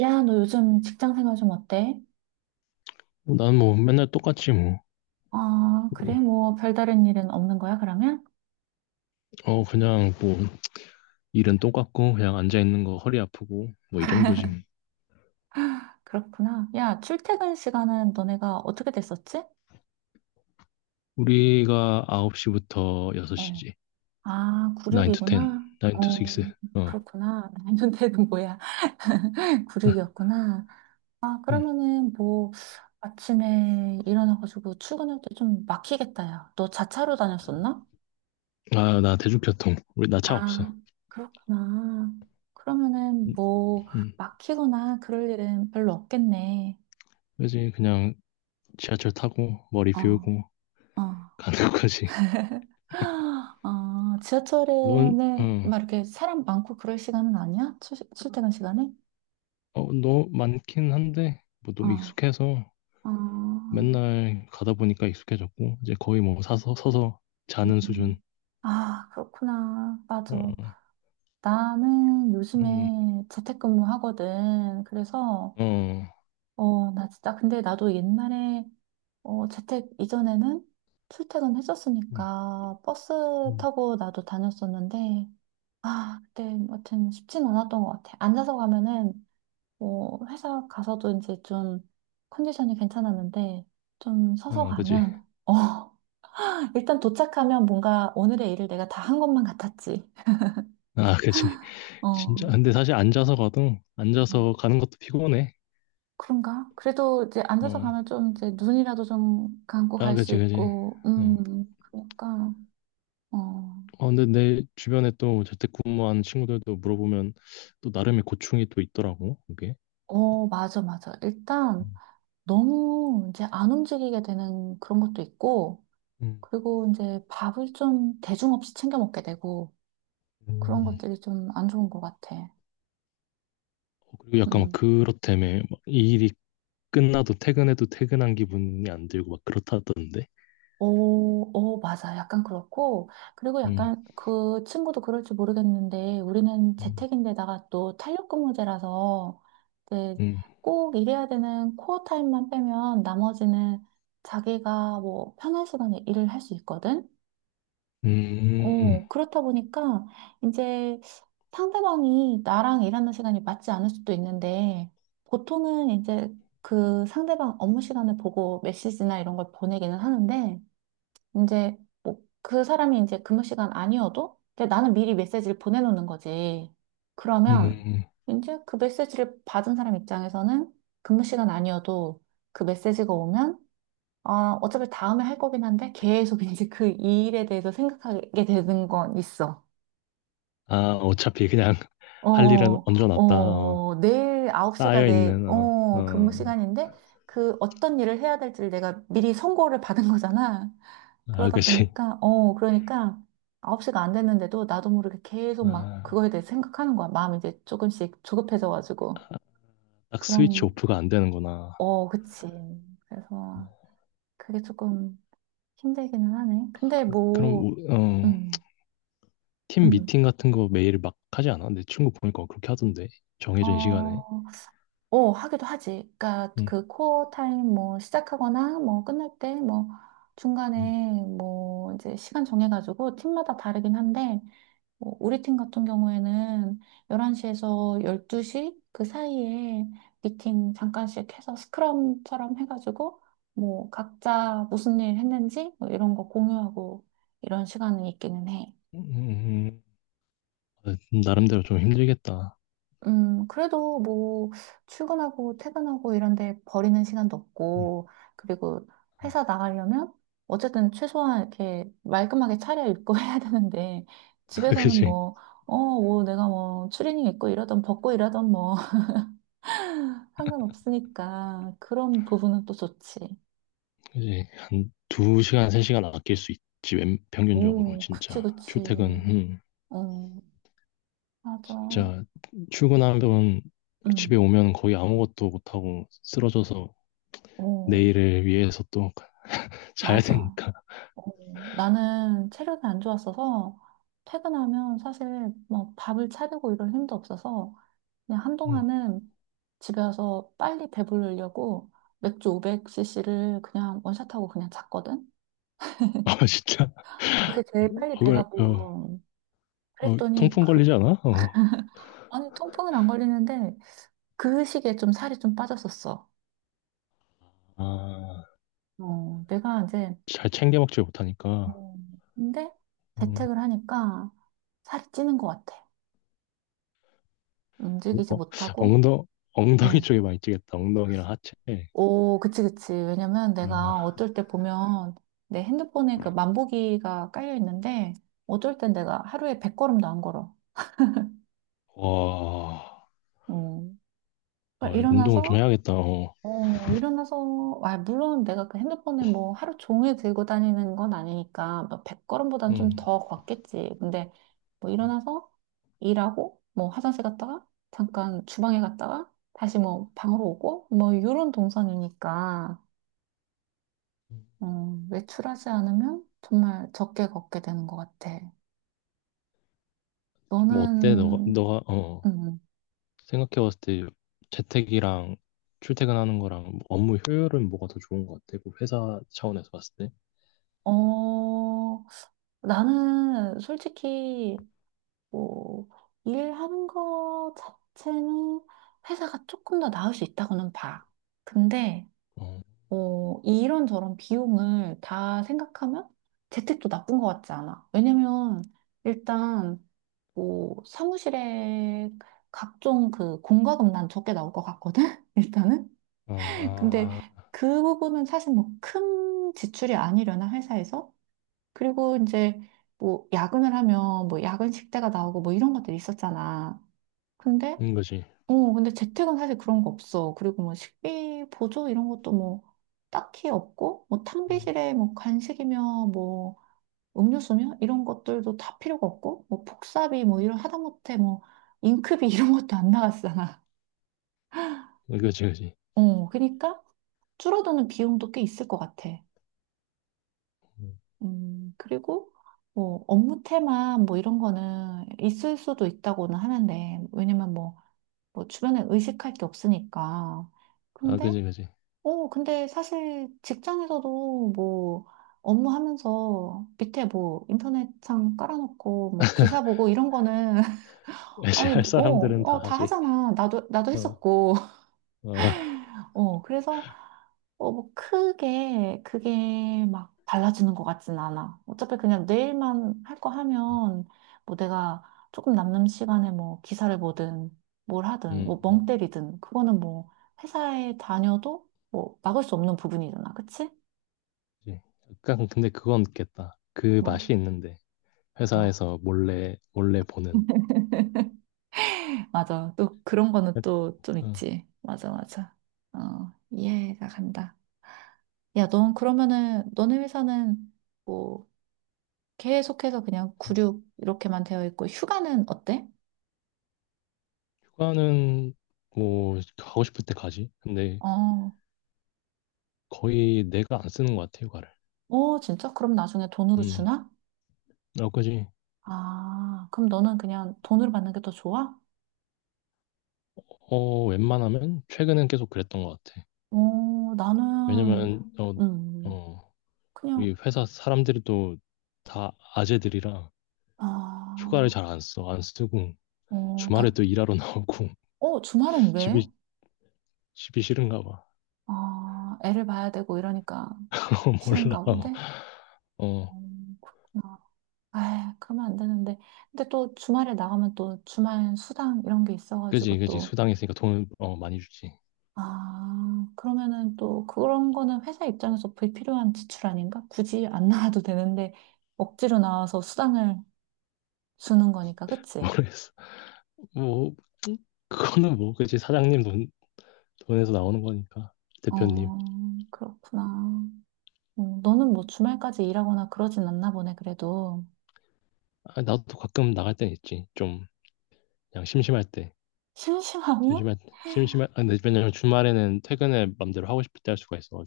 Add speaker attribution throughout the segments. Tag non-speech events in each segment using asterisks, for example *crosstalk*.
Speaker 1: 야, 너 요즘 직장 생활 좀 어때?
Speaker 2: 뭐, 난뭐 맨날 똑같지 뭐.
Speaker 1: 아, 그래?
Speaker 2: 뭐,
Speaker 1: 뭐, 별다른 일은 없는 거야, 그러면?
Speaker 2: 그냥 뭐 일은 똑같고 그냥 앉아 있는 거 허리 아프고 뭐 이 정도지 뭐.
Speaker 1: 그렇구나. 야, 출퇴근 시간은 너네가 어떻게 됐었지?
Speaker 2: 우리가 9시부터
Speaker 1: 어.
Speaker 2: 6시지.
Speaker 1: 아, 구륙
Speaker 2: 9
Speaker 1: 이
Speaker 2: to
Speaker 1: 구
Speaker 2: 10,
Speaker 1: 나
Speaker 2: 9 to 6. 어.
Speaker 1: 그렇구나. *laughs* 년대는 뭐야? *laughs* 구륙이었구나 아,
Speaker 2: 음.
Speaker 1: 그러면은 뭐, 아침에 일어나가지고 출근할 때 좀 막히겠다, 야. 너 자차로 다녔었나?
Speaker 2: 아, 나 대중교통. 우리 나 차
Speaker 1: 아,
Speaker 2: 없어.
Speaker 1: 그렇구나. 그러면은
Speaker 2: 음,
Speaker 1: 뭐,
Speaker 2: 음.
Speaker 1: 막히거나 그럴 일은 별로 없겠네.
Speaker 2: 그지 그냥 지하철 타고 머리
Speaker 1: 어.
Speaker 2: 비우고
Speaker 1: 아,
Speaker 2: *laughs* 가는 거지.
Speaker 1: *gasps* 아,
Speaker 2: 넌,
Speaker 1: 지하철에는
Speaker 2: 어,
Speaker 1: 막 이렇게 사람 많고 그럴 시간은 아니야? 출, 출퇴근 시간에?
Speaker 2: 너 많긴 한데 뭐
Speaker 1: 아,
Speaker 2: 너무 익숙해서
Speaker 1: 아,
Speaker 2: 맨날 가다 보니까 익숙해졌고 이제 거의 뭐 사서 서서 자는 수준.
Speaker 1: 음. 아, 그렇구나. 맞아.
Speaker 2: 어.
Speaker 1: 나는
Speaker 2: 음,
Speaker 1: 요즘에 재택근무 하거든. 그래서,
Speaker 2: 어,
Speaker 1: 나 진짜, 근데 나도 옛날에, 재택 이전에는 출퇴근
Speaker 2: 음,
Speaker 1: 했었으니까 버스
Speaker 2: 음.
Speaker 1: 타고 나도 다녔었는데, 아, 그때, 아무튼 쉽진 않았던 것 같아. 앉아서 가면은 뭐 회사 가서도 이제 좀 컨디션이 괜찮았는데 좀 서서
Speaker 2: 아, 그지.
Speaker 1: 가면 *laughs* 일단 도착하면 뭔가 오늘의 일을 내가 다 한 것만 같았지.
Speaker 2: 아, 그지.
Speaker 1: 어
Speaker 2: 진짜. 근데 사실
Speaker 1: 음.
Speaker 2: 앉아서 가는 것도 피곤해.
Speaker 1: 그런가? 그래도 이제 앉아서
Speaker 2: 어,
Speaker 1: 가면 좀 이제 눈이라도 좀 감고
Speaker 2: 아,
Speaker 1: 갈 수
Speaker 2: 그지, 그지.
Speaker 1: 있고
Speaker 2: 어,
Speaker 1: 그러니까 어
Speaker 2: 근데 내 주변에 또 재택근무하는 친구들도 물어보면 또 나름의 고충이 또 있더라고, 그게.
Speaker 1: 맞아 맞아 일단 너무 이제 안 움직이게 되는 그런 것도 있고
Speaker 2: 음.
Speaker 1: 그리고 이제 밥을 좀 대중 없이 챙겨 먹게 되고 그런
Speaker 2: 음.
Speaker 1: 것들이 좀 안 좋은 것 같아.
Speaker 2: 그리고 약간 막
Speaker 1: 음.
Speaker 2: 그렇다며. 막이 일이 끝나도 퇴근해도 퇴근한 기분이 안 들고 막 그렇다던데.
Speaker 1: 오, 오, 맞아. 약간 그렇고. 그리고
Speaker 2: 음,
Speaker 1: 약간 그 친구도 그럴지 모르겠는데, 우리는
Speaker 2: 음.
Speaker 1: 재택인데다가 또 탄력근무제라서, 이제
Speaker 2: 음,
Speaker 1: 꼭 일해야 되는 코어 타임만 빼면 나머지는 자기가 뭐 편한 시간에 일을 할 수 있거든?
Speaker 2: 음,
Speaker 1: 그렇다 보니까 이제 상대방이 나랑 일하는 시간이 맞지 않을 수도 있는데, 보통은 이제 그 상대방 업무 시간을 보고 메시지나 이런 걸 보내기는 하는데, 이제 뭐 그 사람이 이제 근무 시간 아니어도 이제 나는 미리 메시지를 보내놓는 거지. 그러면
Speaker 2: 음.
Speaker 1: 이제 그 메시지를 받은 사람 입장에서는 근무 시간 아니어도 그 메시지가 오면 아, 어차피 다음에 할 거긴 한데 계속 *laughs* 이제 그 일에 대해서 생각하게 되는 건 있어.
Speaker 2: 아, 어차피 그냥 할 일은 얹어놨다.
Speaker 1: 내일 9시가
Speaker 2: 쌓여있는,
Speaker 1: 근무 시간인데, 그 어떤 일을 해야 될지를 내가 미리 선고를 받은 거잖아.
Speaker 2: 아,
Speaker 1: 그러다
Speaker 2: 그치.
Speaker 1: 보니까, 그러니까 9시가 안 됐는데도 나도 모르게 계속 막 그거에 대해
Speaker 2: 아,
Speaker 1: 생각하는 거야. 마음이 이제 조금씩 조급해져가지고.
Speaker 2: 딱 스위치
Speaker 1: 그럼,
Speaker 2: 오프가 안 되는구나.
Speaker 1: 어, 그치. 그래서 그게 조금 힘들기는 하네. 근데
Speaker 2: 그럼,
Speaker 1: 뭐, 음,
Speaker 2: 팀
Speaker 1: 음.
Speaker 2: 미팅 같은 거 매일 막 하지 않아? 내 친구 보니까 그렇게 하던데. 정해진 시간에.
Speaker 1: 어, 하기도 하지. 그러니까
Speaker 2: 응,
Speaker 1: 그 코어 타임 뭐 시작하거나 뭐 끝날 때 뭐
Speaker 2: 응,
Speaker 1: 중간에 뭐 이제 시간 정해가지고 팀마다 다르긴 한데 뭐 우리 팀 같은 경우에는 11시에서 12시 그 사이에 미팅 잠깐씩 해서 스크럼처럼 해가지고 뭐 각자 무슨 일 했는지 뭐 이런 거 공유하고 이런 시간은 있기는 해.
Speaker 2: 응, 응. 아, 나름대로 좀 힘들겠다.
Speaker 1: 그래도 뭐, 출근하고 퇴근하고 이런데 버리는 시간도
Speaker 2: 응.
Speaker 1: 없고, 그리고 회사 나가려면, 어쨌든 최소한 이렇게 말끔하게 차려입고 *laughs* 해야 되는데,
Speaker 2: *laughs*
Speaker 1: 집에서는
Speaker 2: 그치.
Speaker 1: 뭐, 어, 뭐 내가 뭐, 추리닝 입고 이러던 벗고 이러던 뭐, *laughs* 상관없으니까, 그런 부분은 또 좋지.
Speaker 2: 그치. 한 두시간세시간 아낄 수 있지. 평균적으로,
Speaker 1: 오, 그치,
Speaker 2: 진짜.
Speaker 1: 그치.
Speaker 2: 출퇴근,
Speaker 1: 어, 맞아.
Speaker 2: 진짜, 출근하면
Speaker 1: 응,
Speaker 2: 집에 오면 거의 아무것도 못하고 쓰러져서
Speaker 1: 어,
Speaker 2: 내일을 위해서 또 자야
Speaker 1: 맞아.
Speaker 2: 되니까.
Speaker 1: 어, 나는 체력이 안 좋았어서 퇴근하면 사실 뭐 밥을 차리고 이럴 힘도 없어서 그냥
Speaker 2: 음.
Speaker 1: 한동안은 집에 와서 빨리 배부르려고 맥주 500cc를 그냥 원샷하고 그냥 잤거든.
Speaker 2: *laughs* 아, 진짜.
Speaker 1: 아, 그게 제일 빨리
Speaker 2: 그걸,
Speaker 1: 배가
Speaker 2: 어,
Speaker 1: 불러. 그랬더니
Speaker 2: 통풍
Speaker 1: 그
Speaker 2: 걸리지 않아? 어.
Speaker 1: 아니 통풍은 안 걸리는데 그 시기에 좀 살이 좀 빠졌었어.
Speaker 2: 아,
Speaker 1: 어, 내가 이제
Speaker 2: 잘 챙겨 먹지 못하니까.
Speaker 1: 어, 근데
Speaker 2: 음,
Speaker 1: 재택을 하니까 살이 찌는 것 같아. 움직이지
Speaker 2: 어,
Speaker 1: 못하고.
Speaker 2: 엉덩, 엉덩이
Speaker 1: 어.
Speaker 2: 쪽에 많이 찌겠다. 엉덩이랑 하체.
Speaker 1: 오, 그치, 그치. 왜냐면 내가
Speaker 2: 아,
Speaker 1: 어쩔 때 보면 내 핸드폰에 그 만보기가 깔려 있는데 어쩔 땐 내가 하루에 100걸음도 안 걸어.
Speaker 2: 와,
Speaker 1: 음. 그러니까
Speaker 2: 와, 운동을 좀
Speaker 1: 일어나서,
Speaker 2: 해야겠다. 어.
Speaker 1: 일어나서, 아, 물론 내가 그 핸드폰에 뭐 하루 종일 들고 다니는 건 아니니까 뭐 100걸음보단 좀
Speaker 2: 음.
Speaker 1: 더 걷겠지. 근데 뭐 일어나서 일하고 뭐 화장실 갔다가 잠깐 주방에 갔다가 다시 뭐 방으로 오고 뭐 이런 동선이니까 어, 외출하지 않으면 정말 적게 걷게 되는 것 같아.
Speaker 2: 좀 어때? 너가,
Speaker 1: 너는,
Speaker 2: 너가, 어,
Speaker 1: 음,
Speaker 2: 생각해봤을 때 재택이랑 출퇴근하는 거랑 뭐 업무 효율은 뭐가 더 좋은 것 같아? 그 회사 차원에서 봤을 때?
Speaker 1: 어, 나는 솔직히, 뭐, 일하는 거 자체는 회사가 조금 더 나을 수 있다고는 봐. 근데,
Speaker 2: 어,
Speaker 1: 뭐 이런저런 비용을 다 생각하면 재택도 나쁜 것 같지 않아. 왜냐면, 일단, 뭐, 사무실에 각종 그 공과금 난 적게 나올 것 같거든? *laughs* 일단은. 근데
Speaker 2: 아,
Speaker 1: 그 부분은 사실 뭐 큰 지출이 아니려나 회사에서? 그리고 이제 뭐 야근을 하면 뭐 야근 식대가 나오고 뭐 이런 것들이 있었잖아. 근데
Speaker 2: 그런 거지.
Speaker 1: 근데 재택은 사실 그런 거 없어. 그리고 뭐 식비 보조 이런 것도 뭐 딱히 없고 뭐
Speaker 2: 음.
Speaker 1: 탕비실에 뭐 간식이며 뭐 음료수며 이런 것들도 다 필요가 없고 뭐 복사비 뭐 이런 하다못해 뭐 잉크비 *laughs* 이런 것도 안 나갔잖아.
Speaker 2: 어, 그지, 그지.
Speaker 1: 그러니까 줄어드는 비용도 꽤 있을 것 같아.
Speaker 2: 음.
Speaker 1: 그리고 뭐 업무 테마 뭐 이런 거는 있을 수도 있다고는 하는데 왜냐면 뭐, 뭐 주변에 의식할 게 없으니까.
Speaker 2: 아,
Speaker 1: 근데
Speaker 2: 그지, 그지.
Speaker 1: 근데 사실 직장에서도 뭐 업무 하면서 밑에 뭐 인터넷창 깔아놓고 뭐 기사 보고 이런 거는 *laughs*
Speaker 2: *laughs*
Speaker 1: 아니
Speaker 2: 할
Speaker 1: 뭐,
Speaker 2: 사람들은
Speaker 1: 어,
Speaker 2: 다
Speaker 1: 어, 다
Speaker 2: 하지.
Speaker 1: 하잖아. 나도
Speaker 2: 어,
Speaker 1: 했었고. *laughs*
Speaker 2: 어,
Speaker 1: 그래서 어, 뭐 크게 그게 막 달라지는 것 같진 않아. 어차피 그냥 내일만 할 거 하면 뭐 내가 조금 남는 시간에 뭐 기사를 보든 뭘 하든
Speaker 2: 음,
Speaker 1: 뭐 멍
Speaker 2: 음.
Speaker 1: 때리든 그거는 뭐 회사에 다녀도 뭐 막을 수 없는 부분이잖아. 그치?
Speaker 2: 그지. 약간, 근데 그건 있겠다. 그
Speaker 1: 뭐,
Speaker 2: 맛이 있는데.
Speaker 1: 뭐.
Speaker 2: 회사에서 몰래, 몰래 보는.
Speaker 1: *laughs* 맞아. 또 그런 거는 또 좀
Speaker 2: 어.
Speaker 1: 있지. 맞아, 맞아. 어, 이해가 간다. 야, 넌 그러면은 너네 회사는 뭐 계속해서 그냥 구
Speaker 2: 음.
Speaker 1: 6 이렇게만 되어 있고 휴가는 어때?
Speaker 2: 휴가는, 뭐, 가고 싶을 때 가지. 근데
Speaker 1: 어,
Speaker 2: 거의 내가 안 쓰는 것 같아, 휴가를.
Speaker 1: 어, 진짜? 그럼 나중에 돈으로
Speaker 2: 음,
Speaker 1: 주나?
Speaker 2: 어, 그지.
Speaker 1: 아, 그럼 너는 그냥 돈으로 받는 게 더 좋아?
Speaker 2: 어, 웬만하면 최근엔 계속 그랬던 것 같아.
Speaker 1: 어, 나는
Speaker 2: 왜냐면,
Speaker 1: 음,
Speaker 2: 어, 우리
Speaker 1: 그냥
Speaker 2: 회사 사람들이 또 다 아재들이라. 휴가를
Speaker 1: 아,
Speaker 2: 잘 안 써. 안 쓰고
Speaker 1: 어, 다,
Speaker 2: 주말에 또 일하러 나오고 *laughs*
Speaker 1: 어, 주말은 왜?
Speaker 2: 집이 집이 싫은가 봐.
Speaker 1: 아, 애를 봐야 되고 이러니까
Speaker 2: *laughs* 어, 몰라.
Speaker 1: 싫은가
Speaker 2: 어,
Speaker 1: 본데?
Speaker 2: 어,
Speaker 1: 그렇구나. 아, 그러면 안 되는데. 근데 또 주말에 나가면 또 주말 수당 이런 게
Speaker 2: 그지
Speaker 1: 있어가지고
Speaker 2: 그지
Speaker 1: 또
Speaker 2: 수당 있으니까 돈 많이 주지.
Speaker 1: 아, 그러면은 또 그런 거는 회사 입장에서 불필요한 지출 아닌가? 굳이 안 *laughs* 나와도 되는데 억지로 나와서 수당을 주는 거니까,
Speaker 2: *laughs*
Speaker 1: 그치?
Speaker 2: 모르겠어. 뭐 그거는 뭐 그지 사장님 돈 돈에서 나오는 거니까 대표님.
Speaker 1: 어, 그렇구나. 너는 뭐 주말까지 일하거나 그러진 않나 보네, 그래도.
Speaker 2: 아, 나도 가끔 나갈 땐 있지. 좀 그냥 심심할 때.
Speaker 1: 심심하면?
Speaker 2: 심심할 심심할 아, 근데 왜냐면 주말에는 퇴근을 맘대로 하고 싶을 때 할 수가 있어가지고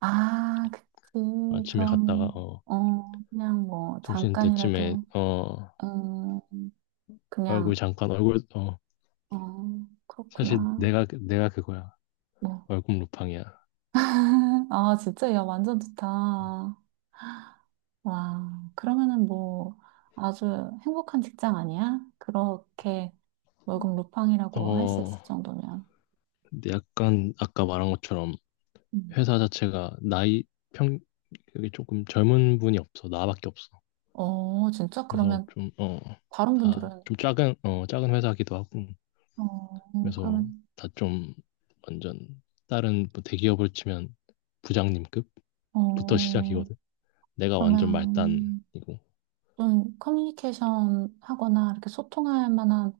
Speaker 1: 아, 그치.
Speaker 2: 아침에 갔다가
Speaker 1: 그럼, 어, 그냥 뭐
Speaker 2: 점심 때쯤에
Speaker 1: 잠깐이라도, 음, 그냥,
Speaker 2: 얼굴
Speaker 1: 어,
Speaker 2: 사실
Speaker 1: 그렇구나.
Speaker 2: 내가 그거야.
Speaker 1: 뭐.
Speaker 2: 월급 루팡이야.
Speaker 1: *laughs* 아, 진짜, 야, 완전 좋다. 와, 그러면은 뭐 아주 행복한 직장 아니야? 그렇게 월급 루팡이라고 할 수
Speaker 2: 어,
Speaker 1: 있을 정도면.
Speaker 2: 근데 약간 아까 말한 것처럼
Speaker 1: 음.
Speaker 2: 회사 자체가 나이 평 그게 조금 젊은 분이 없어. 나밖에 없어.
Speaker 1: 어, 진짜?
Speaker 2: 그래서
Speaker 1: 그러면
Speaker 2: 좀
Speaker 1: 다른
Speaker 2: 다
Speaker 1: 분들은,
Speaker 2: 좀 작은 회사기도 하고.
Speaker 1: 어,
Speaker 2: 그래서
Speaker 1: 그러면,
Speaker 2: 다 좀 완전 다른 뭐 대기업을 치면 부장님급부터
Speaker 1: 어,
Speaker 2: 시작이거든. 내가 완전
Speaker 1: 그러면
Speaker 2: 말단이고.
Speaker 1: 좀 커뮤니케이션 하거나 이렇게 소통할 만한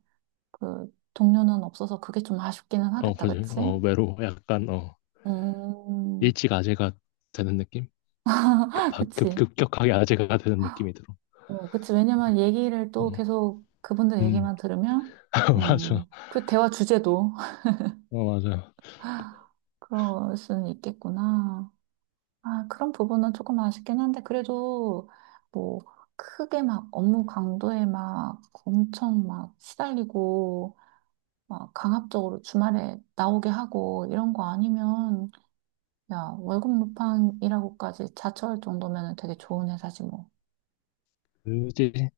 Speaker 1: 그 동료는 없어서 그게 좀 아쉽기는
Speaker 2: 어,
Speaker 1: 하겠다,
Speaker 2: 그지.
Speaker 1: 그치?
Speaker 2: 어, 외로 약간
Speaker 1: 음,
Speaker 2: 일찌감치가 되는 느낌?
Speaker 1: *laughs* 그치?
Speaker 2: 급격하게 아재가 되는 느낌이 들어.
Speaker 1: 어, 그치. 왜냐면 얘기를 또
Speaker 2: 어,
Speaker 1: 계속 그분들
Speaker 2: 음,
Speaker 1: 얘기만 들으면,
Speaker 2: *laughs* 맞아.
Speaker 1: 그 대화 주제도 *laughs*
Speaker 2: 어, 맞아.
Speaker 1: 그럴 수는 있겠구나. 아, 그런 부분은 조금 아쉽긴 한데, 그래도 뭐, 크게 막 업무 강도에 막 엄청 막 시달리고, 막 강압적으로 주말에 나오게 하고, 이런 거 아니면, 야, 월급 루팡이라고까지 자처할 정도면 되게 좋은 회사지 뭐.
Speaker 2: 그지?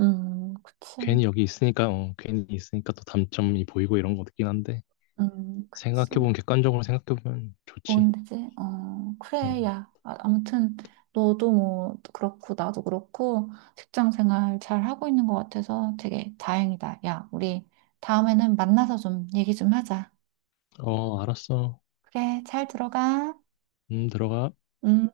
Speaker 1: 그치.
Speaker 2: 괜히 여기 있으니까, 괜히 있으니까 또 단점이 보이고 이런 거 같긴 한데,
Speaker 1: 그치.
Speaker 2: 생각해보면, 객관적으로 생각해보면 좋지.
Speaker 1: 뭔데지? 어, 그래,
Speaker 2: 음,
Speaker 1: 야. 아, 아무튼, 너도 뭐, 그렇고, 나도 그렇고, 직장 생활 잘 하고 있는 것 같아서 되게 다행이다. 야, 우리 다음에는 만나서 좀 얘기 좀 하자.
Speaker 2: 어, 알았어.
Speaker 1: 그래, 잘 들어가.
Speaker 2: 들어가.
Speaker 1: 음.